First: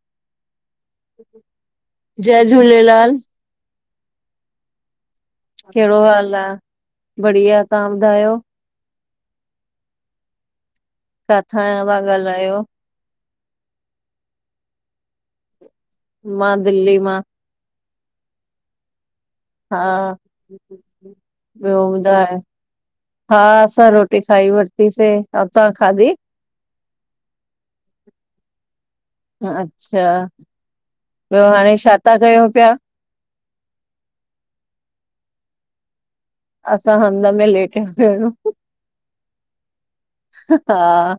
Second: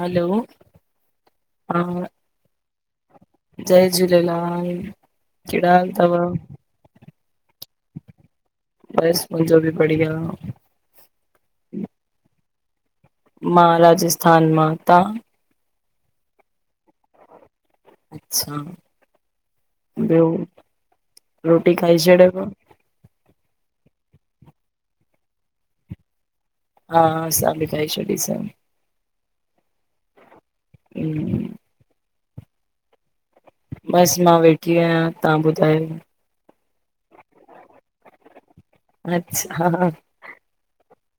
हलो हा जय झूलेलाल जय झूलेलाल कहिड़ा कैड़ो तव? हाल आ बढ़िया तां ॿुधायो? बस मुंजो ॿि बढ़िया। कांथां आयां पया ॻालायो? मां राजस्थान मां तां? मां दिल्ली मां। अच्छा हा ॿियो रोटी ॿयो खाई ॿुधाए? छॾियव? हा असां रोटी खाई वरतीसीं अउं तां खादी? हा असां ॿि खाई छॾीसी। अच्छा ॿयो हम्म, हाणे छा था कयूं पया? बस मां वेठी आयां तां ॿुधायो? असां हध में लेटया पया आयूं। अच्छा ह हा।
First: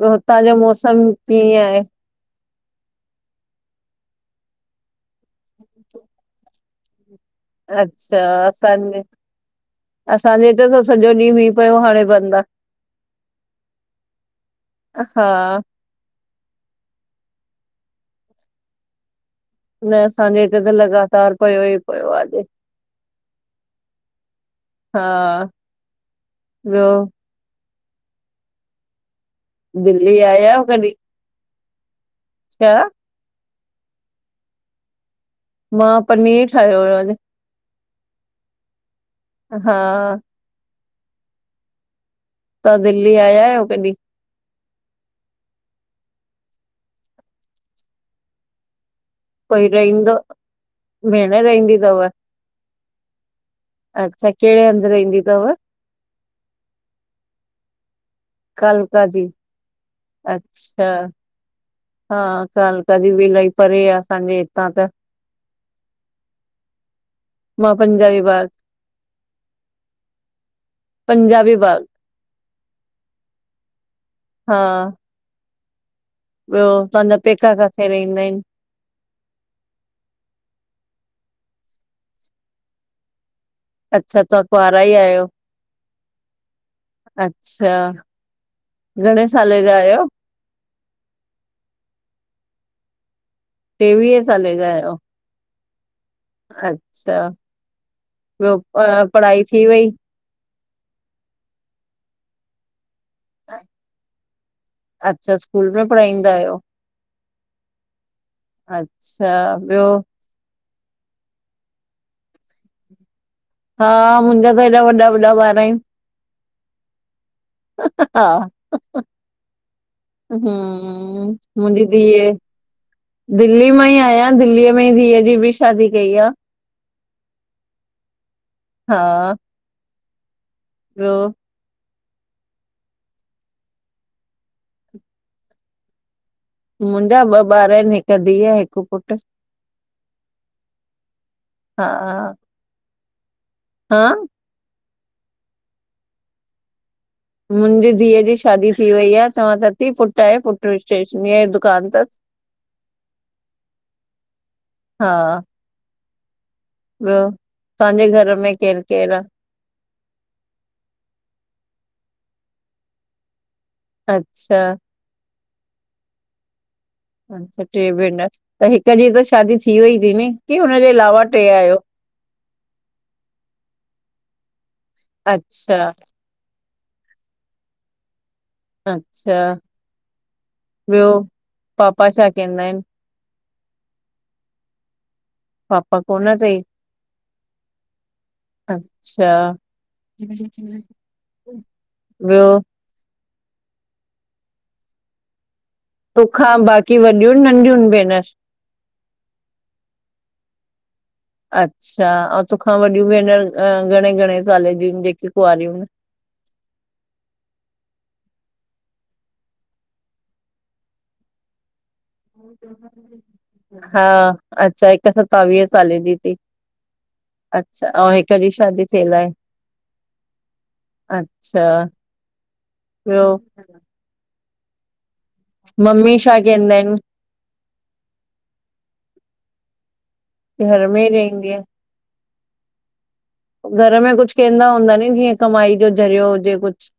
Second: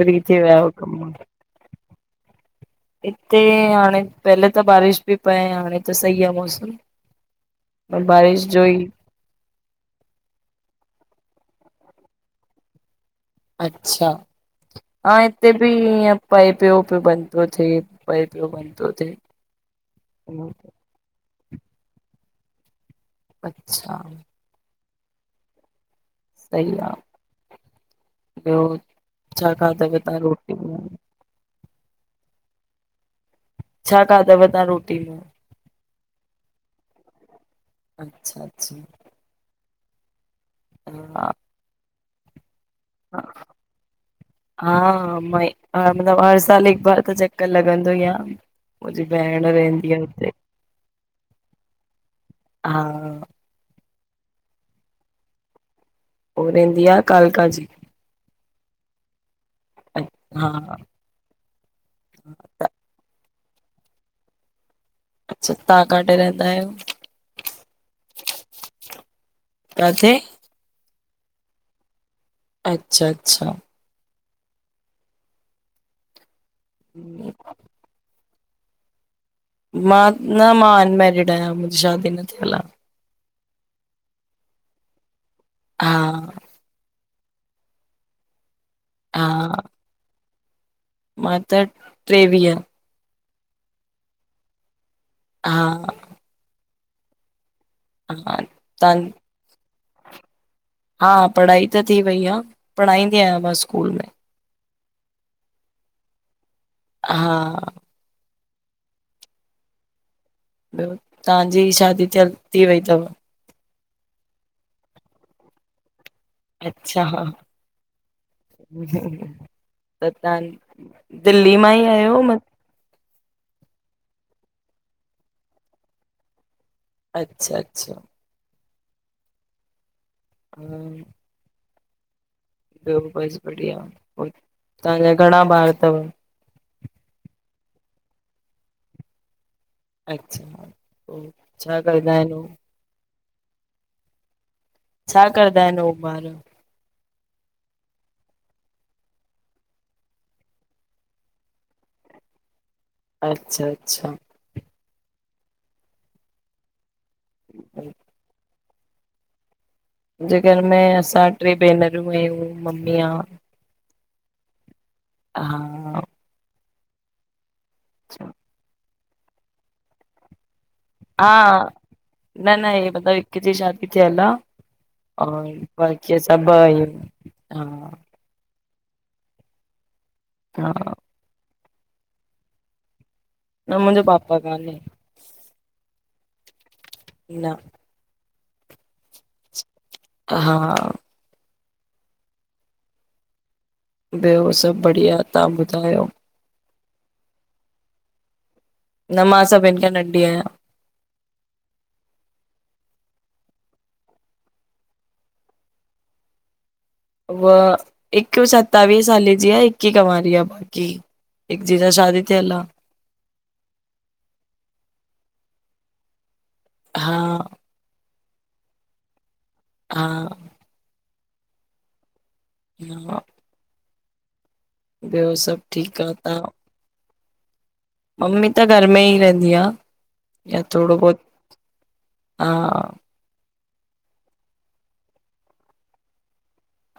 ॿियो थी हुतां वया जो आयो कम मौसम कीअं आहे? हिते हाणे पअले त बारिश ॿि पए हां हाणे त सई आ मौसम। पर अच्छा बारिश जो ई, असांजे-असांजे इते त सॼो ॾींअ मी पयो हाणे बंद आ। अच्छा हा हिते ॿि ईए। पाये पयो, पयो बंद तो थे, पये पयो बंद तो थे। न असांजे हिते त लॻातार पयो ई पयो आहे। अच्छा हा सई ॿियो आह ॿयो छा खाधव दिल्ली तां आया रोटी आहियो में। कॾहिं? छा? छा खाधव तां रोटी में? मां पनीर ठायो हुयो अॼ। अच्छा-अच्छा हा हा तां दिल्ली आया आयो कॾि? हा म मतलब हर साल हिक बार त चक्कर लॻंदो ई आ। मुंजी भेण कोई रहंदी आ रहंदो हुते भेण रहंदी तव? हा। अच्छा केड़े हंध रईंदी तव। उ रहंदी आ कालका जी कालका जी। हा अच्छा, हां कालका जी बि इलाई परे आ असांजे तहां तो अच्छा तव्हां काथे रहंदा आहियो? [inaudible] मां पंजाबी बार कार से पंजाबी बाग अच्छा अच्छा हां ॿियो तहांजा पेका काथे रहिंदा आहिनि? मां न मां अनमैरिड आहियां मुंहिंजी शादी न थियल आ। अचछा तव्हां कुंवारा ई आहयो। हां अच्छा, हा घणे साले जा आहियो? मां त टेवीह टेवीहे साले जा आहियो। हा अच्छा हा ॿियो प तां पढ़ाई थी वई? हा, पढ़ाई त थी वई आ पढ़ाईंदी आहियां मां स्कूल में। अच्छा, स्कूल में पढ़ाईंदा आहियो। हां। अचछा ॿियो ॿियो तहांजी शादी थयल थी वई तव? हां मुंहिंजा त हेॾा वॾा वॾा ॿार आहिनि। अच्छा हां हां त तव्हां हूं, दिल्ली मां ई मुहिंजी धीअ आहियो ऐ। म दिल्ली मां ई आयां इन दिल्लीअ में ई धीअ जी बि शादी कई आ। अच्छा अच्छा हां [inaudible] ॿियो बसि बढ़िया [unintelligible] तहांजा घणा ॿार तव? मुंहिंजा ॿ ॿार आहिनि हिकु धीअ हिकु पुटु। अच्छा, पोइ छा हा कंदा आहिनि उ? हा। छा कंदा आहिनि उ ॿार? मुंहिंजी धीअ जी शादी थी वई आ। चवां थ थी पुटु आहें पुटु स्टेशनरीअ जी दुकानु तसि। [inaudible] अच्छा अच्छा। हां ॿियो मुंहिंजे तहांजे घर में केरु केरु आ? जे घर में असां टे भेनरूं आहियूं मम्मी आ अच्छा हा हां। [unintelligible] टे भेनण त हिकु जी त शादी थी वई थी नी की हुनजे अलाव हां न न हे [unintelligible] हिकु जी शादी थियल आ। हा अच्छा बाक़ी सभु आयूं हां। अच्छा हा ॿियो पापा छा कंदा आहिनि न मुंहिंजो पापा कान्हे पापा कोन तई न न अच्छा हा ॿियो ॿयो सभ बढ़िया तव्हां ॿुधायो तोखा बाक़ी वॾियूं नंढियुन भेनर न मां सभिन खां नंढी आहियां अच्छा ऐं तोखां वॾियूं भेनर घणे घणे साल जीूं जेकी कुआरियूं आहिन ब हिक सतावीह साले जी आ हिक कवारी आ बाक़ी हिक जगह शादी थियल आ हा अच्छा हिक सतावीह साले जी तई हा अच्छा अउ हिक जी शादी थियल आहे हा अच्छा हा ॿियो ॿयो सभ मम्मी छा केंदा आहिन मम्मी त घर में ई रहंदी आ या घर थोडो में ई बहुत रहंदी आहे? हा घर में कुछ कंदा हूंदा नी जीअं कमाई जो ज़रियो हुजे कुछ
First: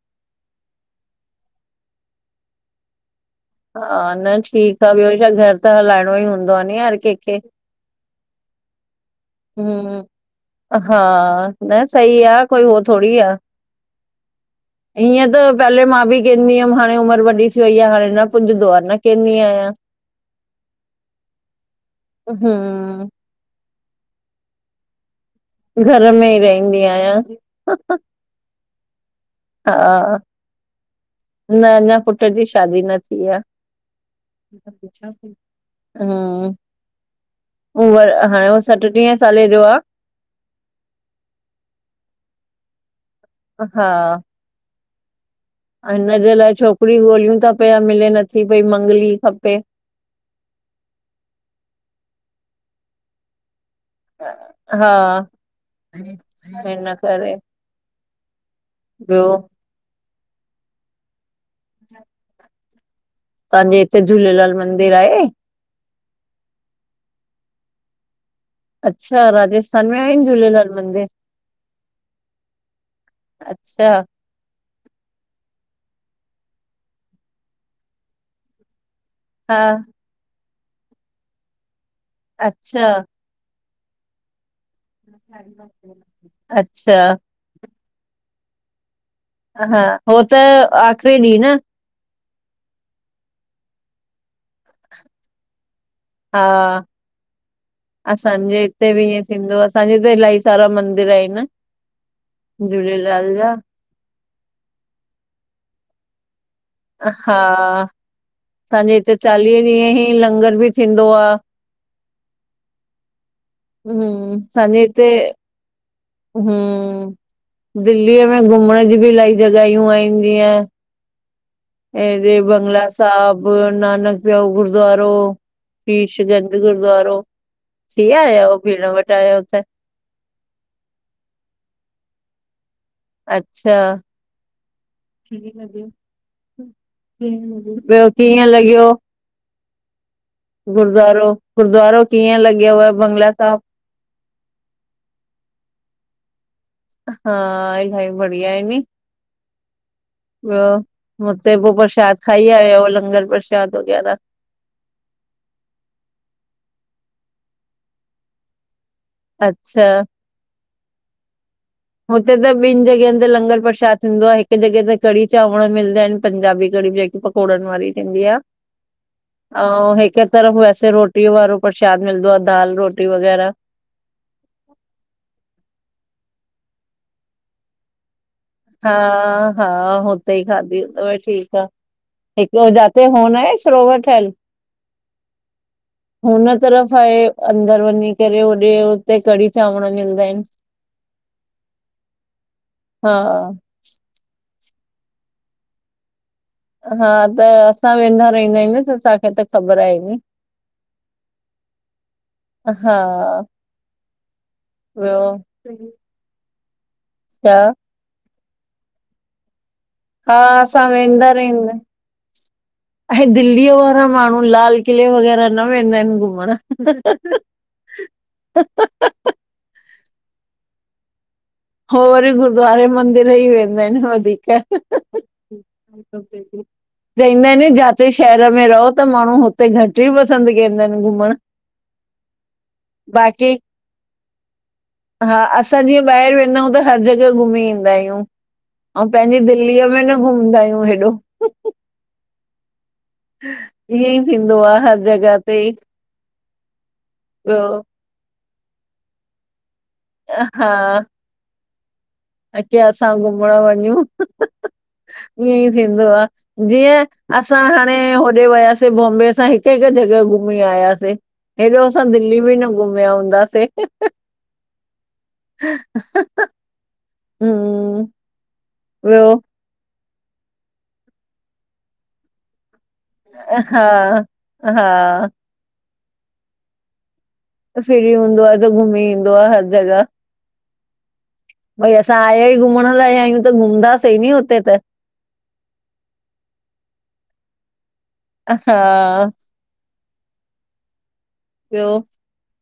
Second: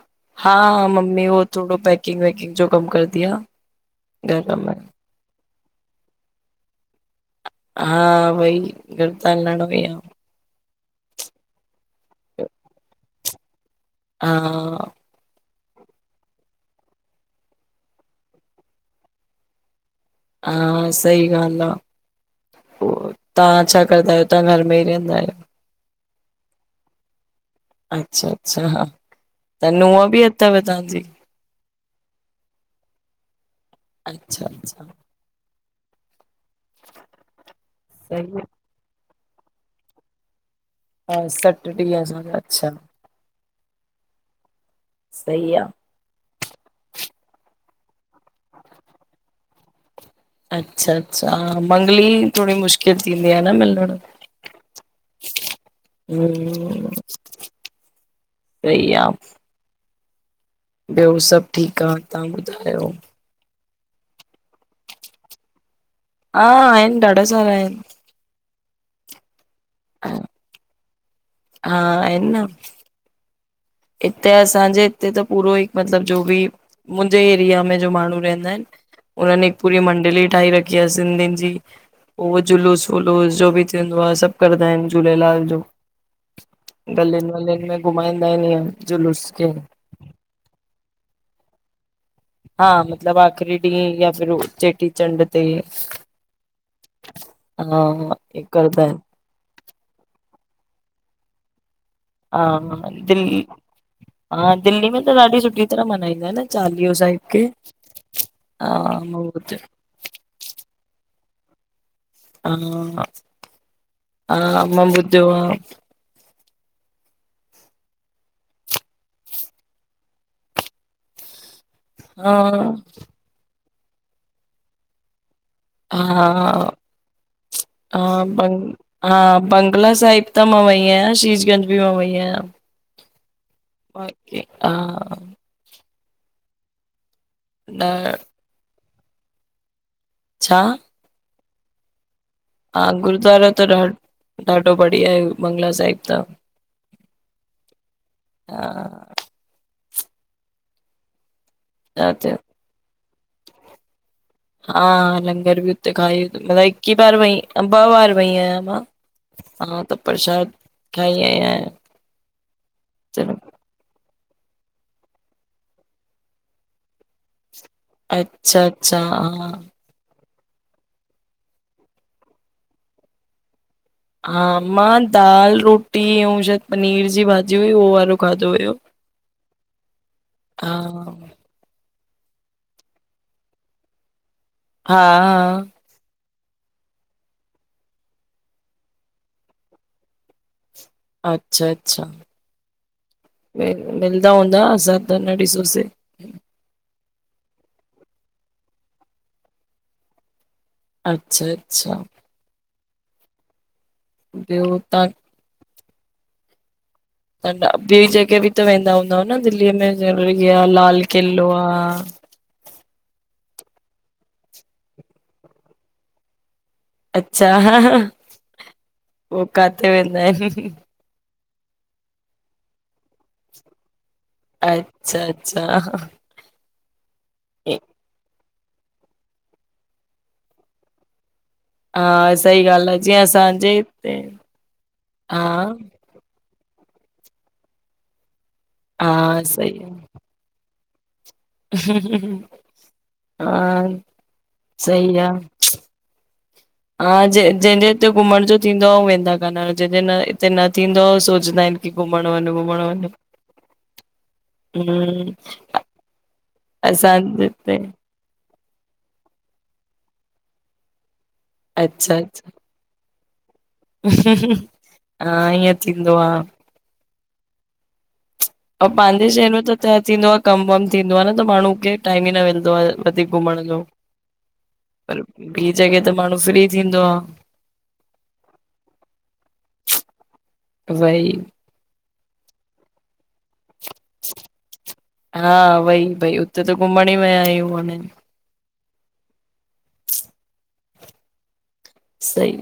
हा मम्मी उ थोडो पैकिंग वैकिंग जो कम कर दी आ हा न घर में ठीक आ ॿियो छा घर त हलाइणो ई हूंदो आ नी हर कंहिंखे हा भाई घर त हलाएडो भी आ हम्म हा न सही आ कोई हो थोोडी आ हा इअं त पहले मां बि कंदी हुअम हाणे उमर वॾी थी वई आ हाणे न पुजदोआ न केंदी आया हा सही ॻाल्हि आ पो हम्म तव्हां छा कंदा आहियो तव्हां घर में ई रहंदा आहियो घर में ई रहंदी आया अच्छा- अच्छा हा त नूंहं हा भी अथव तव्हां न न पुट जी शादी न थी आ अच्छा अच्छा हम उ व सही हाणे उह सत ॾींहं साले जो आ हा सठटीह जो अच्छा हा सही आ हिनजे लाइ छोकरी ॻोल्हियूं ता पिया मिले नथी पई मंगली खपे अच्छा- अच्छा ह मंगली थोडी मुश्किल थींदी आ न मिलण हा हम्म हिन करे सही आ ॿियो ॿियो सभ ठीक आ तव्हां ॿुधायो तहांजे हिते झूलेलाल मंदिर आहे। हा आहिन ॾाढा सारा इन। अच्छा राजस्थान में आहिन झूलेलाल मंदिर। हा आहिन न। अच्छा इते असांजे इते त पूरोई मतलब जो बि। मुंजे एरिया में जो माण्हू रहंदा इन। हुनन हा हिक पूरी मंडली ठाए रखी आ सिंधियिन जी उहो अच्छा जुलूस वुलूस जो बि। सभ कंदा आहिन झूलेलाल जो अच्छा गलीन वलीन में घुमाईंदा इन इंअ जुलूस। खे हा, हो त आखरी ॾींह न। हा मतिलब आख़िरी ॾींहं या फिर चेटीचंडृ ते। हा असांजे कंदा इते आहिनि भी इंऐ। थींदो आ। असांजे इते इलाही सारा मंदिर इन। हा हा दिल्ली हा दिल्ली में त ॾाढी सुठी तरह मनाइंदा इन अ हा हा असांजे इते मां ॿुध चालीह ॾींहं ई लंगर भी थींदो आ। हम्म [unintelligible] आ मां ॿुधियो आ। हिम दिल्लीअ में घुमण जी बि इलाही जॻहियूं आहिनि जीअं। हा ऐंॾे बंगला साहब नानक देव यो गुरद्वारो। फीशगंज हा गुरद्वारो थी आयव भेण वट आयव त। पला साइब त मां वई आहियां शीजगंज बि मां वई आहियां। अच्छा। इ आ [unintelligible] ॿियो न कीअं लॻियो। छा गुरुद्वारो गुरुद्वारो कीअं लॻयव हा बंगला गुरुद्वारो साब। त ॾा ॾाढो बढ़िया ऐं, बंगला साहिब त। हा इलाही बढ़िया ऐ हा वी। ॿियो हुते पो छा प्रसाद थियो खाई आयव लंगर प्रसाद वग़ैरह। हा लंगर बि उते खाई अलाए कि बार वई अंबा वार वई आहियां मां। हा अच्छा त प्रसाद खाई आई आयां। हुते त ॿिनि जॻहिन ते लंगर प्रसाद थींदो आहे हिकु जॻह ते कढ़ी चांवर मिलदा आहिनि पंजाबी कढी जे पकोड़न वारी थींदी आ, अच्छा अच्छा हा अऊं हिक तरफ़ वैसे रोटी वारो प्रसाद मिलदो आ दाल रोटी वगैरह। हा मां दाल रोटी अऊं शायद पनीर जी भाॼी हुई उहो वारो। खाधो हुयो हा हा हुते ई हा खाधी [unintelligible] ठीक आ। हिकु जाते हो न आहे सरोवर ठहयल। हा हुन तरफ़ आहे अंदर वञी करे होॾे हुते कढ़ी -चांवर मिलदा इन। अच्छा अच्छा हा मिल मिलदा हूंदा असां त न ॾिसोसे। हा त असां वेंदा रहिंदा आहियूं न त असांखे त ख़बर आहे नी। अच्छा अच्छा हा ॿियो तव्हां ॿियो। छा न न ॿी जॻह बि त वेंदा हूंदव न दिल्लीअ में हा ज़रूरी [unintelligible] असां लाल वेंदा किलो आ। रहंदा ऐं दिल्लीअ वारा माण्हू लाल किले वग़ैरह न वेंदा आहिनि घुमण। अच्छा उ काथे वेंदा आहिनि। हो वरी गुद्वारे मंदिर ई वेंदा आहिनि वधीक। अच्छा, अच्छा। [unintelligible] चइन्दा आहिन जाते शहर में रहो त माण्हू हुते घटि ई पसंदि कंदा आहिनि घुमण। हा सही ॻाल्हि आहे, जीअं बाक़ी असांजे हिते हा बाएर वेन्दा अायु त हर ॼॻय घुमी ईंदा आहियूं पंहिंजी हा सही दिल्लीअ आहे में न घुमदा आयूं हेॾो। हा ईअं ई थींदो आहे हर सही आ। जगह ते हा ज ॿियो जंहिंजे हिते घुमण जो थींदो आ हू वेंदा कान आहिंन जंहिंजे न हिते न हा थींदो आ उ सोचंदा आहिनि। की घुमण वञ घुमण [unintelligible] वञ असां घुमण वञू। हम्म ईअं ई थींदो आ, जीअं असांजे असां हिते हाणे होॾे वयासीं बॉम्बे असां हिकु हिकु जॻह घुमी आयासे, हेॾो असां अच्छा दिल्ली अच्छा बि न घुमया हूंदा से। हा ईअं थींदो आ। हु। ऐं पंहिंजे शहर में त त थींदो आ कम वम थींदो आ न त माण्हू खे टाइम ई न मिलंदो आहे। [unintelligible] घुमण जो हा पर हा ॿी जॻह ते माण्हू फ्री थींदो आ। त फ्री हूंदो आ त घुमी ईंदो आ हर जॻह। वई भई असां आया ई घुमण लाइ आहियूं त घुमंदासीं नी हुते त हा वई, वई हुते त घुमण ई विया आहियूं उनिन हा। ॿियो, सही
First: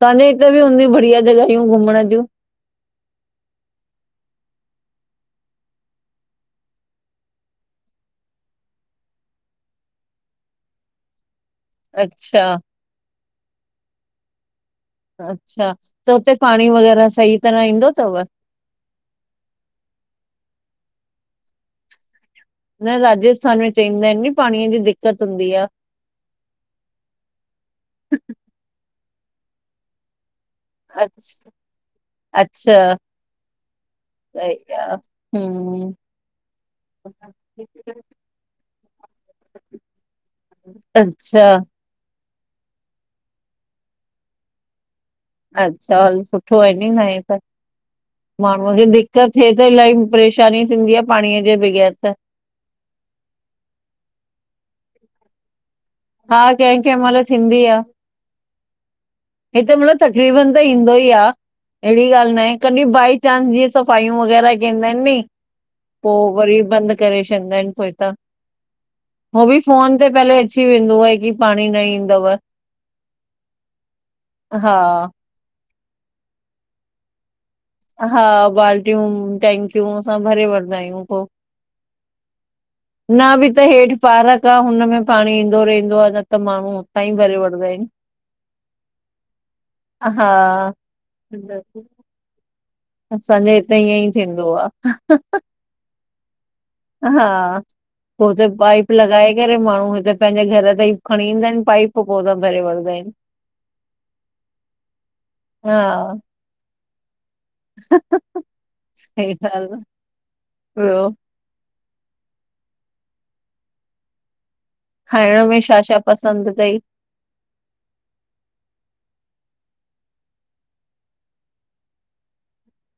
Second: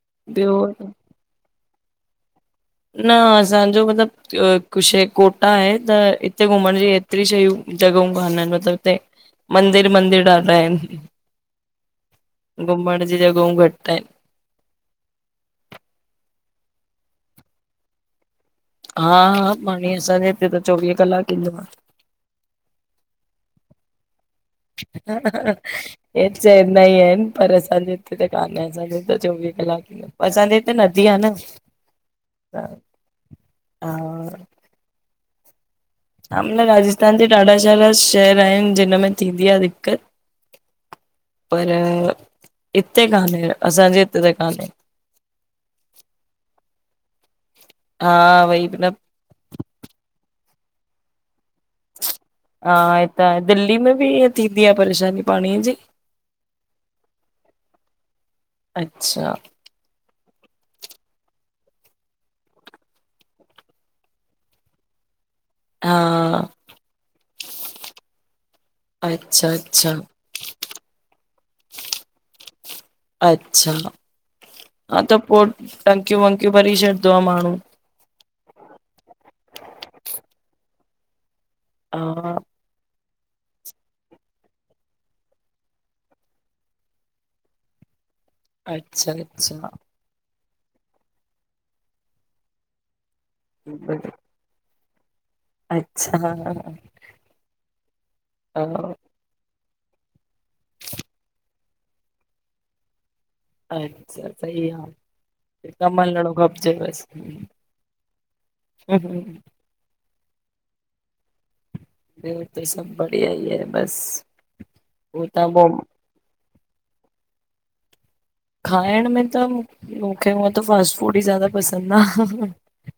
तव्हांजे हिते ॿियो बि हूंदियूं बढ़िया जॻहियूं घुमण जूं? न असांजो मतिलबु हिकु शइ कोटा आहे त हिते घुमण जी एतिरी शयूं जॻहियूं कान आहिनि मतिलबु हिते मंदिर, मंदिर ॾाढा आहिन, अच्छा घुमण जी जॻहूं घटि आहिन। अच्छा, त हुते पाणी वग़ैरह सही तरह ईंदो थव? हा, हा पाणी असांजे हिते त चोवीह कलाक ईंदो आ। न राजस्थान में चईंदा आहिनि नी पाणीअ जी दिक्क़त हूंदी आ। हे त चईंदा ई आहिनि पर असांजे हिते त कान्हे असांजे हिते चोवीह कलाक आ असांजे हिते नदी आ न, अच्छा अच्छा हा [unintelligible] हु [unintelligible] राजस्थान जे ॾाढा सारा शेहर, शहर आहिनि जिन में थींदी आ दिक़त। अच्छा। हा। हिते कान्हे, असांजे हिते त कान्हे। अच्छा हल सुठो आहे नी न आ हे त हा वई माण्हूअ जी मतलब दि त थिए त इलाही परेशानी थींदी आ पाणीअ जे बगैर त हा, हे तां आहे दिल्ली में बि ईअं थींदी आ परेशानी पाणीअ जी हा कंहिं कंहिं महिल थींदी आ। अच्छा हिते मतिलब तकरीबन त ईंदो ई आ। अहिड़ी ॻाल्हि न आहे कॾहिं बाए चांस जीअं सफ़ायूं वग़ैरह कंईंदा आहिन नी। हा पोइ वरी बंदि करे छॾींदा आहिन पोइतां। हो अच्छा बि अच्छा फोन ते पहले अची वेंदो आहे की पाणी न ईंदव। अच्छा हा त पोइ टंकियूं वंकियूं भरी छॾंदो आ माण्हू। हा बाल्टियूं, टेंकियूं सभु भरे वठंदा अयूं पो। हा [inaudible] न बि त हेठि पारक आह हुन में पाणी ईंदो रयंदो आह न त माण्हू तां ई भरे वठंदा अनि। [inaudible] अच्छा अच्छ् आ हा [unintelligible] असांजे हिते ईअं ई ब- थींदो आह। हंहंहं! अच्छा ह ह ह हा पो उते पाइप लॻाए करे माण्हू हिते पंहिंजे घर त ई खणी ईंदा आहिनि, पाइप पो उता भरे वठंदा आहिनि। अच्छा सही आह कमु हलिणो खपजे बसि। हंहंहं सही ॻाल्हि आ ॿियो ॿियो हिते सभु बढ़िया ई बसि खाइण में छा-छा पसंदि अथई? खाइण में त मूं मूंखे हुअं त फास्ट फूड ई ज़्यादा पसंदि आह।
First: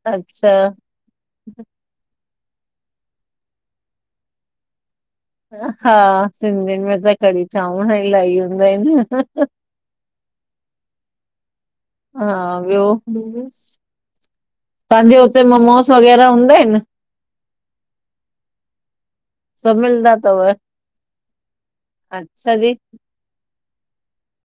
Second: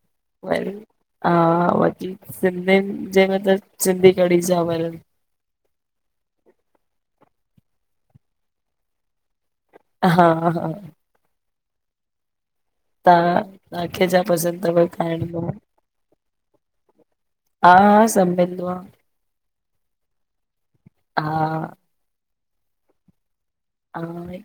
अच्छा व [unintelligible] हा बाक़ी सिंधिनि जे में त सिंधी कढ़ी चांवर आहिनि। हा, सिंधिनि में त कढ़ी चांवर इलाही हूंदा आहिनि। हा हा हा ॿियो तां तव्हांखे छा पसंदि थव तव्हांजे खाइण? हुते म मोमोस वग़ैरह हूंदा आहिनि? हा हा सभु मिलंदों आह। सभु मिलंदा तव हा अच्छा दी अ